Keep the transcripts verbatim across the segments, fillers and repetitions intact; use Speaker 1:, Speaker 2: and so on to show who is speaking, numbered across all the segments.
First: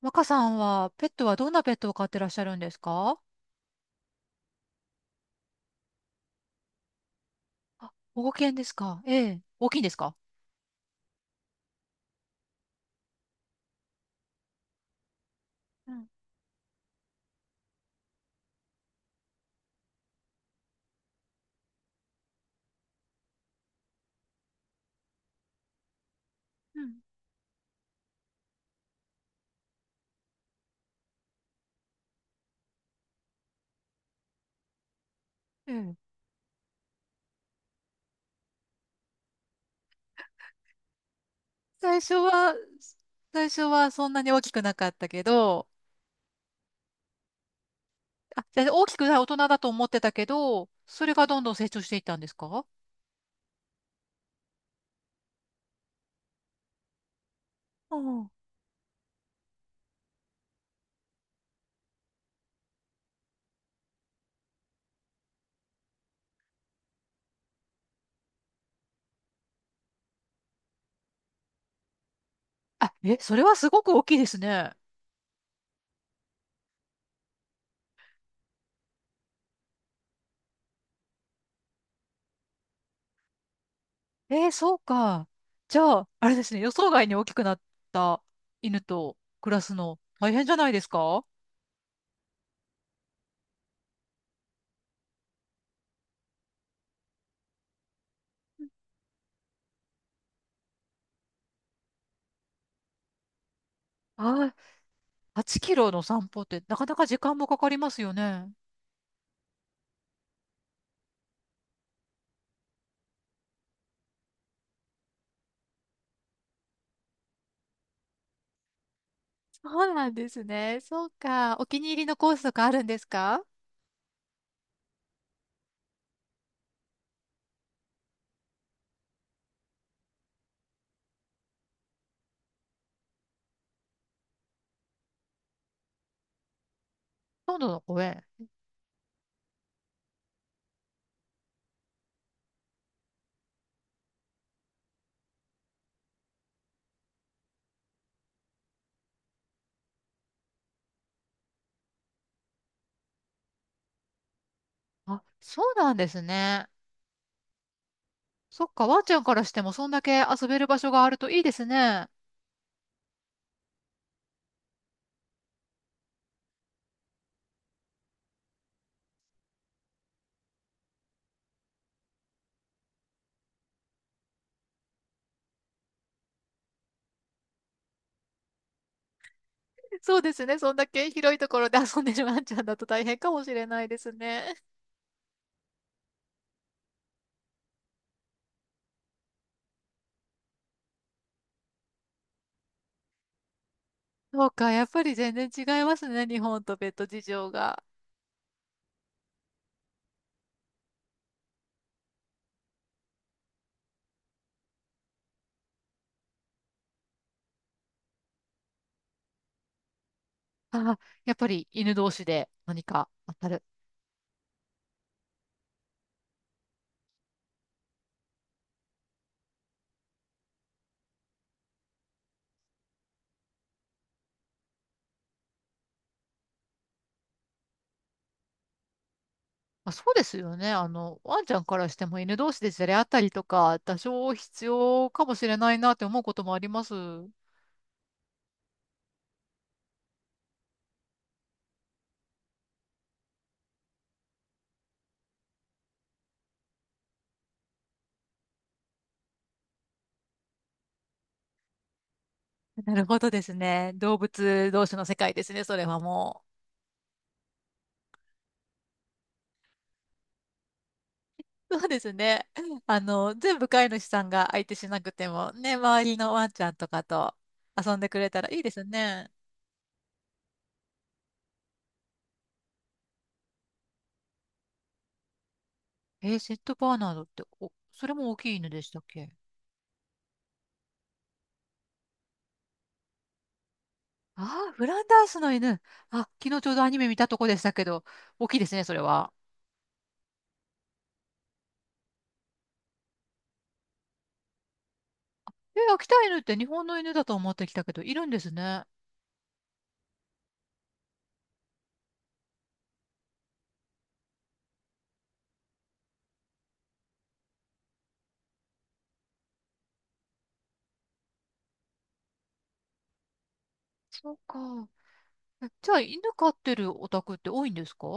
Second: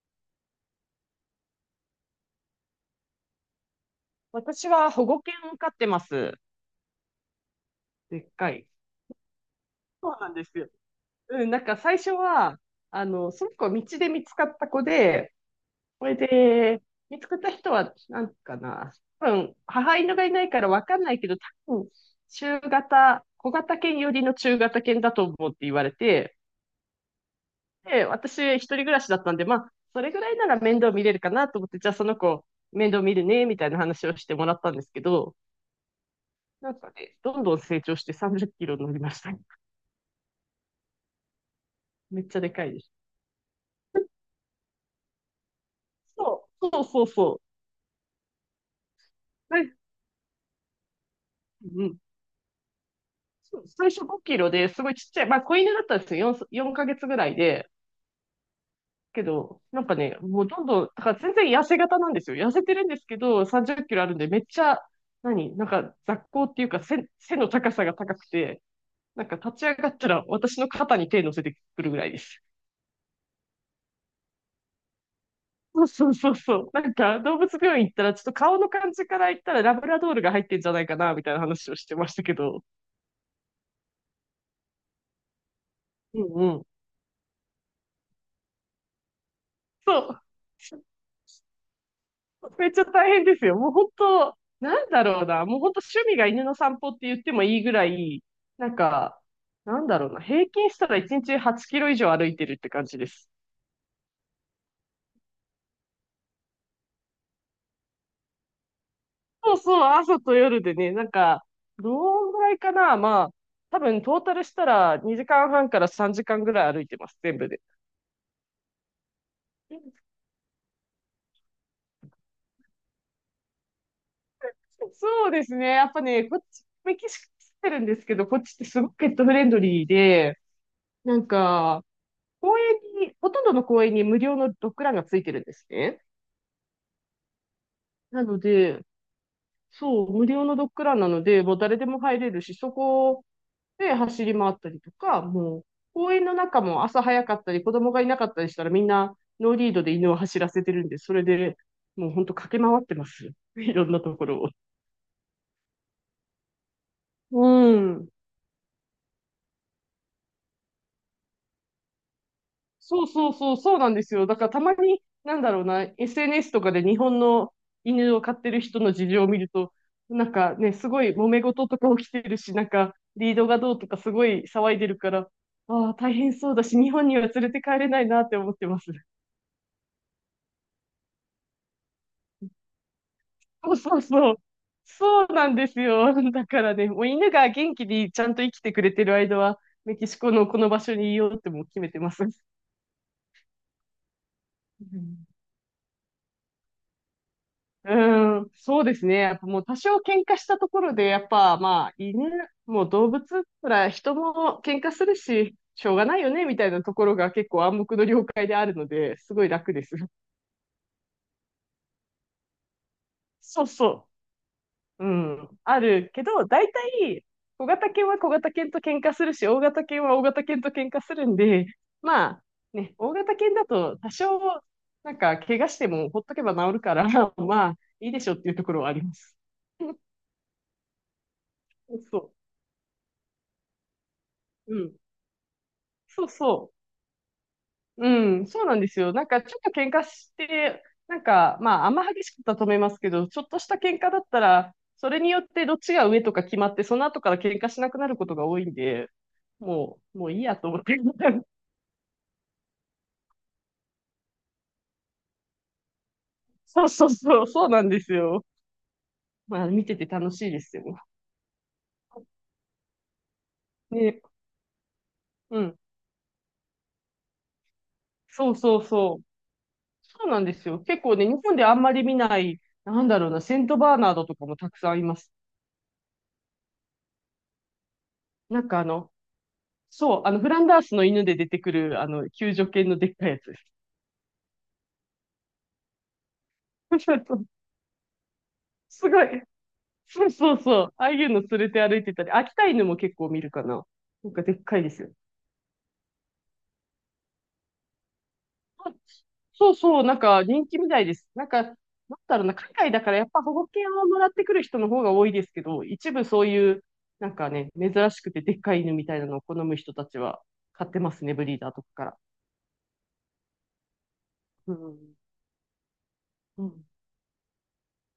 Speaker 1: 若さんは、ペットはどんなペットを飼ってらっしゃるんですか？
Speaker 2: 私は保護犬を飼ってます。
Speaker 1: あ、
Speaker 2: で
Speaker 1: 保
Speaker 2: っ
Speaker 1: 護
Speaker 2: か
Speaker 1: 犬で
Speaker 2: い。
Speaker 1: すか？ええ。大きいんです
Speaker 2: そ
Speaker 1: か？
Speaker 2: うなんですよ。うん、なんか最初は、あの、その子道で見つかった子で、
Speaker 1: う
Speaker 2: そ
Speaker 1: ん。
Speaker 2: れで、見つかった人は、なんかな、多分、母犬がいないからわかんないけど、多分、中型、小型犬寄りの中型犬だと思うって言われて、で、私一人暮らしだったんで、まあ、それぐらいなら面倒見れるかなと思って、じゃあその子、面倒見るね、みたいな話をしてもらったんですけど、
Speaker 1: うん。ええ。
Speaker 2: なんかね、どんどん成長してさんじゅっキロになりましたね。
Speaker 1: 最初
Speaker 2: めっちゃで
Speaker 1: は、
Speaker 2: かいです。
Speaker 1: 最初はそんなに大きくなかったけど、
Speaker 2: そうそうそうそ
Speaker 1: あ、じゃあ大きくない大人
Speaker 2: う。
Speaker 1: だ
Speaker 2: は
Speaker 1: と
Speaker 2: い。
Speaker 1: 思ってたけど、それがどんどん成長
Speaker 2: う
Speaker 1: してい
Speaker 2: ん、
Speaker 1: ったんですか？
Speaker 2: そう、最初ごキロですごいちっちゃい、まあ、子犬だったんですよ、よん、よんかげつぐらいで。
Speaker 1: うん。
Speaker 2: けど、なんかね、もうどんどん、だから全然痩せ型なんですよ。痩せてるんですけど、さんじゅっキロあるんで、めっちゃ、何、なんか雑行っていうか背、背の高さが高くて、なんか立ち上がったら私の肩に手乗せてくるぐらいです。
Speaker 1: あ、え、それはすごく大きいですね。
Speaker 2: そうそうそうそう。なんか動物病院行ったら、ちょっと顔の感じから言ったらラブラドールが入ってんじゃないかな、みたいな話をしてましたけど。
Speaker 1: ええ、そうか。じゃあ、
Speaker 2: う
Speaker 1: あれですね、
Speaker 2: ん、
Speaker 1: 予想外に大きくなった犬と暮らす
Speaker 2: そ
Speaker 1: の
Speaker 2: う。
Speaker 1: 大変じゃないですか？
Speaker 2: めっちゃ大変ですよ。もう本当、なんだろうな。もう本当趣味が犬の散歩って言ってもいいぐらい、なんか、なんだろうな。平均したらいちにちはちキロ以上歩いてるって感じです。
Speaker 1: ああ、はちキロの散歩ってなかなか時間もかかりますよね。
Speaker 2: そうそう、朝と夜でね、なんか、どんぐらいかな。まあ、多分トータルしたらにじかんはんからさんじかんぐらい歩いてます、全部で。
Speaker 1: そうなんですね。そうか。お気に入りのコースとかあるんですか？
Speaker 2: そうですね。やっぱね、こっち、メキシコ来てるんですけど、こっちってすごくペットフレンドリーで、なんか、公園に、ほとんどの公園に無料のドッグランがついてるんですね。
Speaker 1: 今度の公園。
Speaker 2: なので、そう、無料のドッグランなので、もう誰でも入れるし、そこで走り回ったりとか、もう、公園の中も朝早かったり、子供がいなかったりしたら、みんなノーリードで犬を走らせてるんで、それでもう本当駆け回ってます。いろんなところを。
Speaker 1: あ、そうなんですね。
Speaker 2: うん。
Speaker 1: そっか、ワンちゃんからしてもそんだけ遊べる場所があるといいですね。
Speaker 2: そうそうそう、そうなんですよ。だからたまに、なんだろうな、エスエヌエス とかで日本の犬を飼ってる人の事情を見ると、なんかね、すごい揉め事とか起きてるし、なんかリードがどうとかすごい騒いでるから、ああ、大変そうだし、日本には連れて帰れないなって思ってます。
Speaker 1: そうですね。そんだけ広いところで遊んでるワンちゃんだと大変かもしれ
Speaker 2: そう
Speaker 1: ない
Speaker 2: そ
Speaker 1: で
Speaker 2: う
Speaker 1: す
Speaker 2: そう。
Speaker 1: ね。
Speaker 2: そうなんですよ。だからね、もう犬が元気にちゃんと生きてくれてる間は、メキシコのこの場所にいようってもう決めてます。
Speaker 1: そうか。や
Speaker 2: う
Speaker 1: っぱり
Speaker 2: ん。
Speaker 1: 全然違いますね。日本とペット事情が。
Speaker 2: うーん、そうですね。やっぱもう多少喧嘩したところで、やっぱまあ犬、もう動物なら人も喧嘩するし、しょうがないよね、みたいなところが結構暗黙の了解であるので、すごい楽です。
Speaker 1: あ、やっぱり犬同士で何か当たる、
Speaker 2: そうそう。うん。あるけど、大体、小型犬は小型犬と喧嘩するし、大型犬は大型犬と喧嘩するんで、まあ、ね、大型犬だと多少、なんか、怪我してもほっとけば治るから、まあ、いいでしょっていうところはあります。
Speaker 1: まあ、そ うですよね。あの、ワンちゃんからしても
Speaker 2: そ
Speaker 1: 犬同士でじゃれ合ったりとか、多少必
Speaker 2: う。うん。
Speaker 1: 要かもしれないなって思う
Speaker 2: そう
Speaker 1: こともあり
Speaker 2: そ
Speaker 1: ます。
Speaker 2: う。うん、そうなんですよ。なんかちょっと喧嘩して、なんかまああんま激しくたとめますけど、ちょっとした喧嘩だったら、それによってどっちが上とか決まって、その後から喧嘩しなくなることが多いんで、もう、もういいやと思って。
Speaker 1: なるほどですね。動物同士の世界ですね、それはも
Speaker 2: そうそうそう、そうなんですよ。まあ見てて楽しいですよ。
Speaker 1: う。そうですね。あの、全部飼い主
Speaker 2: ね、
Speaker 1: さんが相手しなくても、
Speaker 2: う
Speaker 1: ね、
Speaker 2: ん。
Speaker 1: 周りのワンちゃんとかと遊んでくれたら
Speaker 2: そう
Speaker 1: いいで
Speaker 2: そ
Speaker 1: す
Speaker 2: うそう。
Speaker 1: ね。
Speaker 2: そうなんですよ。結構ね、日本であんまり見ない、なんだろうな、セントバーナードとかもたくさんいます。
Speaker 1: えー、セットバーナードって、お、それも大きい
Speaker 2: なん
Speaker 1: 犬
Speaker 2: か
Speaker 1: で
Speaker 2: あ
Speaker 1: したっ
Speaker 2: の、
Speaker 1: け？
Speaker 2: そう、あの、フランダースの犬で出てくる、あの、救助犬のでっかいやつです。
Speaker 1: ああー、フランダースの犬。あ、昨日ちょうどアニメ見たと こでしたけど、大きいですね、それ
Speaker 2: すご
Speaker 1: は。
Speaker 2: い。そうそうそう。ああいうの連れて歩いてたり、秋田犬も結構見るかな。なんかでっかいですよ。
Speaker 1: え、秋田犬って日本の犬だと思ってきたけど、いるんですね。
Speaker 2: あ、そうそう、なんか人気みたいです。なんか、なんだろうな、海外だからやっぱ保護犬をもらってくる人の方が多いですけど、一部そういう、なんかね、珍しくてでっかい犬みたいなのを好む人たちは買ってますね、ブリーダーとかから。
Speaker 1: そう
Speaker 2: う
Speaker 1: か。
Speaker 2: ん。
Speaker 1: え、じゃあ、犬飼っ
Speaker 2: う
Speaker 1: て
Speaker 2: ん、
Speaker 1: るお宅って多いんですか？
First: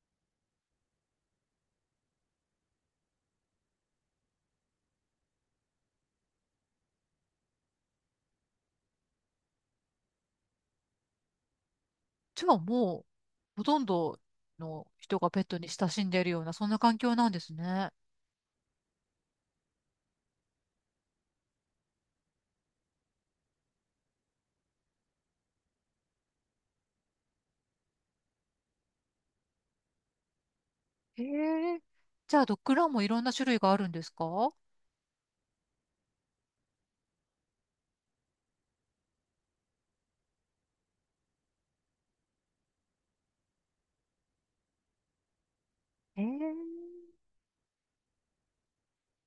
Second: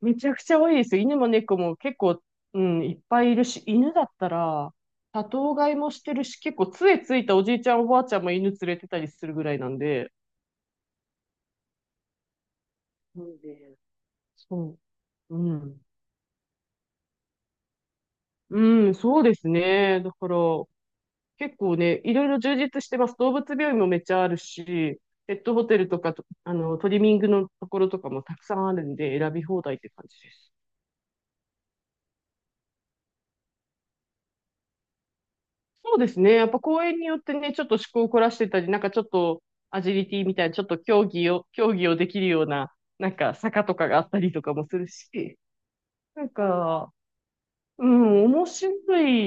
Speaker 2: めちゃくちゃ多いですよ。犬も猫も結構、うん、いっぱいいるし、犬だったら、多頭飼いもしてるし、結構杖ついたおじいちゃんおばあちゃんも犬連れてたりするぐらいなんで、
Speaker 1: じゃあもう、
Speaker 2: そう
Speaker 1: ほ
Speaker 2: ね。
Speaker 1: とんど
Speaker 2: そ
Speaker 1: の人が
Speaker 2: う。
Speaker 1: ペッ
Speaker 2: う
Speaker 1: トに
Speaker 2: ん。
Speaker 1: 親しんでいるような、そんな環境なんですね。
Speaker 2: うん、そうですね。だから、結構ね、いろいろ充実してます。動物病院もめっちゃあるし、ペットホテルとかと、あの、トリミングのところとかもたくさんあるんで、選び放題って感じです。
Speaker 1: へえ。じゃあ、ドッグランもいろんな種類があるんですか？
Speaker 2: そうですね。やっぱ公園によってね、ちょっと趣向を凝らしてたり、なんかちょっとアジリティみたいな、ちょっと競技を、競技をできるような、なんか坂とかがあったりとかもするし、
Speaker 1: へ
Speaker 2: なん
Speaker 1: え。
Speaker 2: か、うん、面白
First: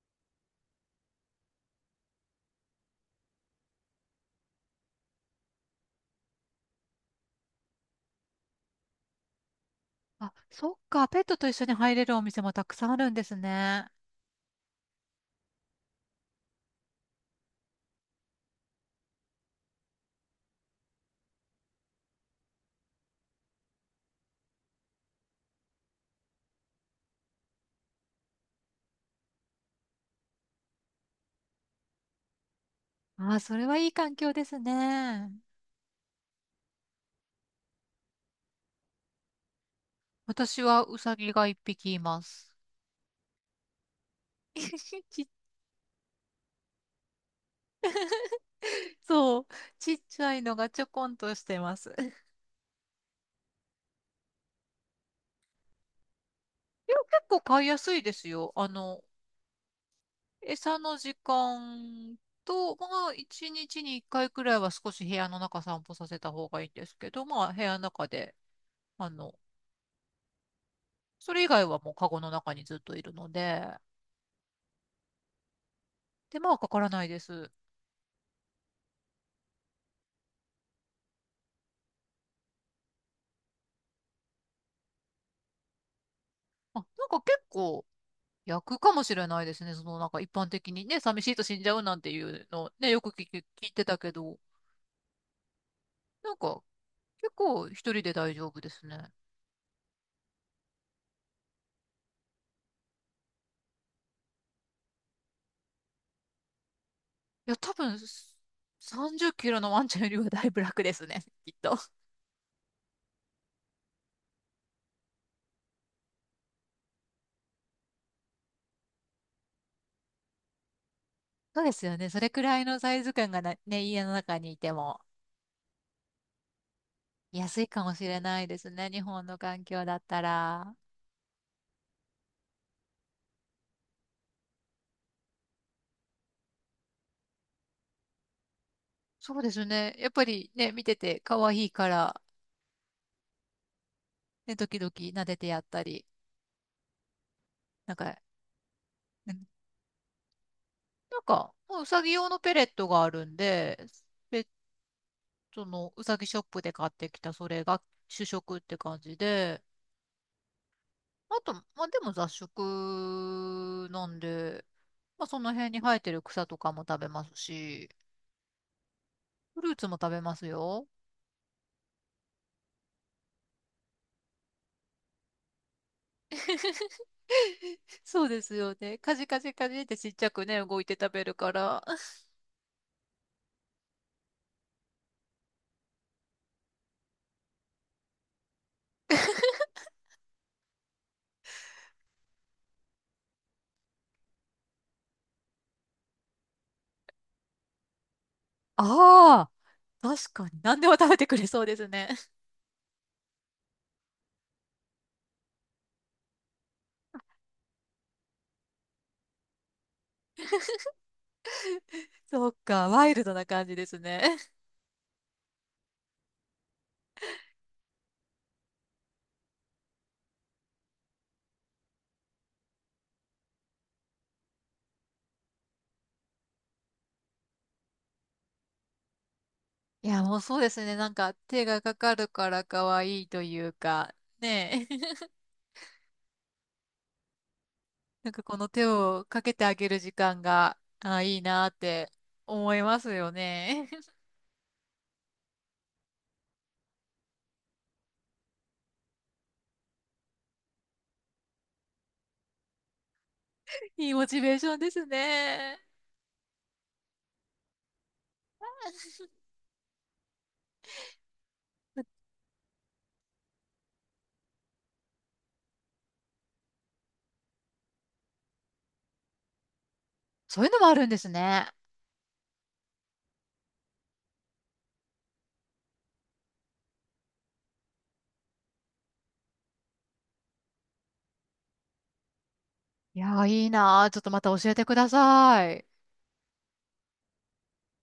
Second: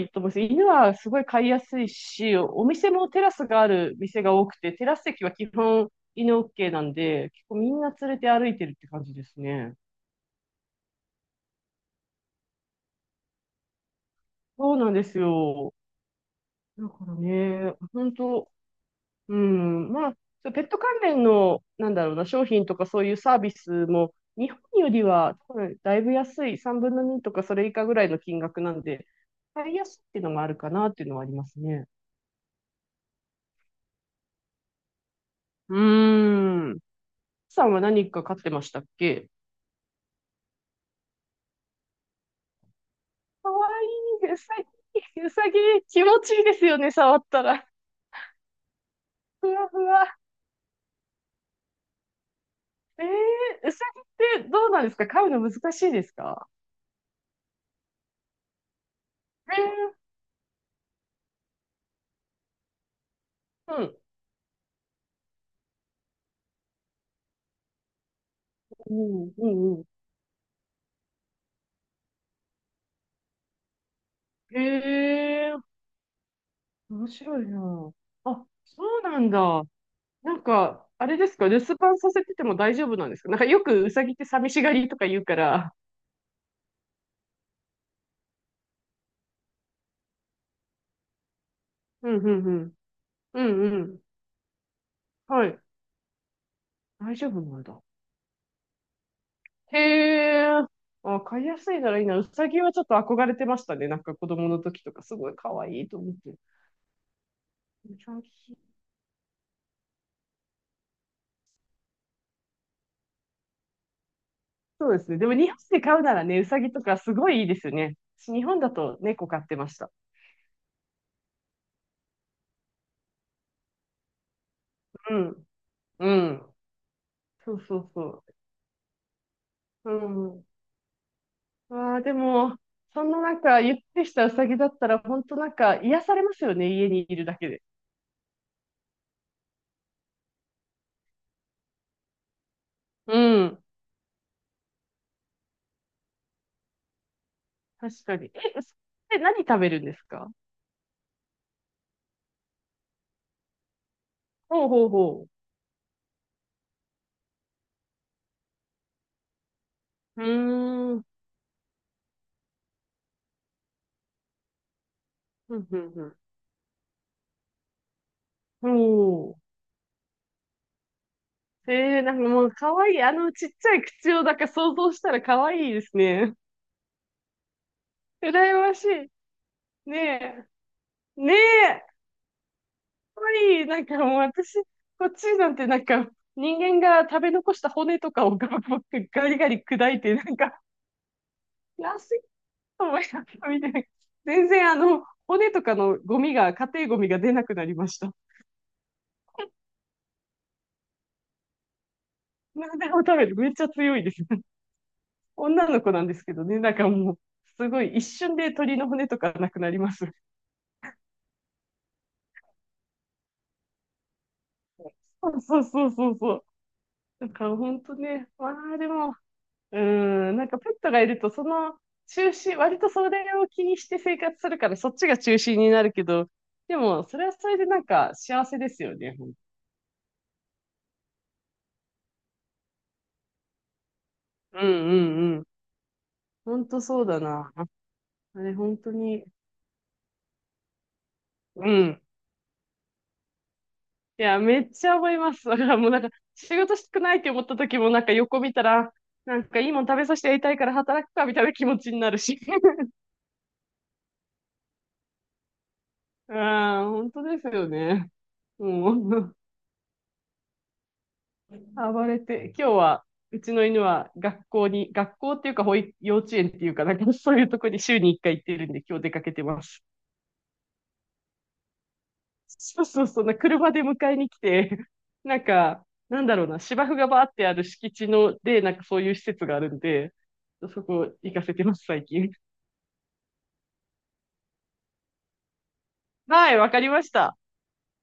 Speaker 2: いと思います。犬はすごい飼いやすいし、お店もテラスがある店が多くて、テラス席は基本犬 オーケー なんで、結構みんな連れて歩いてるって感じですね。
Speaker 1: あ、そっか。ペットと一緒に入れるお店もたくさんあるんですね。
Speaker 2: そうなんですよ。だからね、本当、うん、まあ、そうペット関連の、なんだろうな、商品とかそういうサービスも、日本よりは多分だいぶ安い、さんぶんのにとかそれ以下ぐらいの金額なんで、買いやすいっていうのもあるかなっていうのはありますね。
Speaker 1: ああ、それはいい環境ですね。
Speaker 2: うーん。さんは何か飼ってましたっけ？
Speaker 1: 私はウサギが一匹います。
Speaker 2: かわいい、うさ
Speaker 1: ち
Speaker 2: ぎ、
Speaker 1: っ
Speaker 2: うさぎ、気持ちいいですよね、触ったら。
Speaker 1: そう。
Speaker 2: ふわふ
Speaker 1: ちっ
Speaker 2: わ。
Speaker 1: ちゃいのがちょこんとしてます。いや、
Speaker 2: えー、うさぎってどうなんですか？飼うの難しいですか？
Speaker 1: 結構買いやすいですよ。あの、
Speaker 2: え
Speaker 1: 餌の時間と、まあ、1
Speaker 2: ー、う
Speaker 1: 日に
Speaker 2: ん。
Speaker 1: いっかいくらいは少し部屋の中散歩させた方がいいんですけど、まあ、部屋の中で、
Speaker 2: う
Speaker 1: あの、
Speaker 2: ん、うん、うん。
Speaker 1: それ以外はもうカゴの中にずっといるので、
Speaker 2: えー、
Speaker 1: 手間はかからな
Speaker 2: 面
Speaker 1: いで
Speaker 2: 白い
Speaker 1: す。
Speaker 2: な。あ、そうなんだ。なんか、あれですか、留守番させてても大丈夫なんですか？なんかよくウサギって寂しがりとか言うから。
Speaker 1: あ、なんか結構役かもしれないですね。その、なんか一般的にね、寂しいと死んじゃうなん
Speaker 2: う
Speaker 1: て
Speaker 2: ん
Speaker 1: い
Speaker 2: う
Speaker 1: う
Speaker 2: んう
Speaker 1: の
Speaker 2: ん。
Speaker 1: ね、よく聞き、
Speaker 2: う
Speaker 1: 聞い
Speaker 2: んう
Speaker 1: てた
Speaker 2: ん。
Speaker 1: けど、
Speaker 2: はい。
Speaker 1: なんか
Speaker 2: 大丈
Speaker 1: 結
Speaker 2: 夫なん
Speaker 1: 構一
Speaker 2: だ。
Speaker 1: 人で大丈夫ですね。
Speaker 2: へえ。あ、飼いやすいならいいな。ウサギはちょっと憧れてましたね。なんか子供の時とかすごい可愛いと思って。
Speaker 1: いや、多分、
Speaker 2: ウサ
Speaker 1: す
Speaker 2: ギ。
Speaker 1: さんじゅっキロのワンちゃんよりはだいぶ楽ですね、きっと。
Speaker 2: そうですね。でも日本で飼うならね、ウサギとかすごいいいですよね。私日本だと猫飼ってました。
Speaker 1: そうですよね。それくらいのサイズ感がな、ね、家の中にいても
Speaker 2: うん。うん。そ
Speaker 1: 安
Speaker 2: う
Speaker 1: い
Speaker 2: そ
Speaker 1: か
Speaker 2: う
Speaker 1: もしれ
Speaker 2: そ
Speaker 1: ないですね。日本の環境
Speaker 2: う。う
Speaker 1: だった
Speaker 2: ん、
Speaker 1: ら。
Speaker 2: わあ、でも、そんななんか、ゆってしたうさぎだったら、本当なんか、癒されますよね、家にいるだけで。
Speaker 1: そうですね。やっぱりね、見てて可愛いから、
Speaker 2: うん。
Speaker 1: ね、時々撫でてやったり。なん
Speaker 2: 確か
Speaker 1: か、
Speaker 2: に。え、うさぎって
Speaker 1: う
Speaker 2: 何
Speaker 1: ん
Speaker 2: 食べるんですか？
Speaker 1: なんか、もううさぎ用のペレットがあるんで、ペッ
Speaker 2: ほうほうほ
Speaker 1: トのうさぎショップで買ってきたそれが主食って感じで、
Speaker 2: う。うーん。
Speaker 1: あと、まあでも雑食なんで、まあその
Speaker 2: ふん
Speaker 1: 辺
Speaker 2: ふ
Speaker 1: に
Speaker 2: ん
Speaker 1: 生え
Speaker 2: ふ
Speaker 1: て
Speaker 2: ん。
Speaker 1: る草とかも食べますし、
Speaker 2: おー。
Speaker 1: フルーツも食べますよ。
Speaker 2: えー、なんかもう、かわいい。あの、ちっちゃい口を、なんか想像したらかわいいですね。
Speaker 1: そうです
Speaker 2: 羨
Speaker 1: よ
Speaker 2: ましい。
Speaker 1: ね。カジカジカジってちっちゃ
Speaker 2: ね
Speaker 1: く
Speaker 2: え。
Speaker 1: ね、動いて食べる
Speaker 2: ね
Speaker 1: か
Speaker 2: え。
Speaker 1: ら。
Speaker 2: かわいい。なんかもう、私、こっちなんてなんか、人間が食べ残した骨とかをガブガブガリガリ砕いて、なんか、安思い出したみたいな。全然あの、骨とかのゴミが、家庭ゴミが出なくなりました。
Speaker 1: ああ、確かに。何でも食べてくれそうですね。
Speaker 2: 何でも食べる。めっちゃ強いです。女の子なんですけどね、なんかもう、すごい一瞬で鳥の骨とかなくなります。
Speaker 1: そっか、ワイルドな感じですね。
Speaker 2: そうそうそうそうそう。なんか本当ね、まあでも、うーん、なんかペットがいると、その中心、割とそれを気にして生活するから、そっちが中心になるけど、でも、それはそれでなんか幸せですよね。
Speaker 1: いや、もうそうですね。なんか手がかかるから可愛いというか、
Speaker 2: うんう
Speaker 1: ねえ。
Speaker 2: んうん。本当そうだな。あ
Speaker 1: なんか
Speaker 2: れ、
Speaker 1: この
Speaker 2: 本
Speaker 1: 手
Speaker 2: 当
Speaker 1: を
Speaker 2: に、
Speaker 1: かけてあげる時間が、あ、いいな
Speaker 2: う
Speaker 1: っ
Speaker 2: ん。
Speaker 1: て思いますよね。
Speaker 2: いや、めっちゃ思います。だからもうなんか、仕事したくないって思った時も、なんか横見たら、なんかいいもん食べさせてやりたいから働くか、みたいな気持ちになるし。
Speaker 1: いいモチベーションですね。
Speaker 2: ああ本当ですよね。もう、暴れて、今日は、うちの犬は学校に、学校っていうか保育、幼稚園っていうか、なんかそういうとこに週にいっかい行ってるんで、今日出かけてます。
Speaker 1: そういうのもあるんですね。
Speaker 2: そうそうそう、な車で迎えに来て、なんか、なんだろうな、芝生がバーってある敷地の、で、なんかそういう施設があるんで、そこ行かせてます、最近。
Speaker 1: いやー、いいなー。ちょっとまた教えてください。
Speaker 2: はい、わかりました。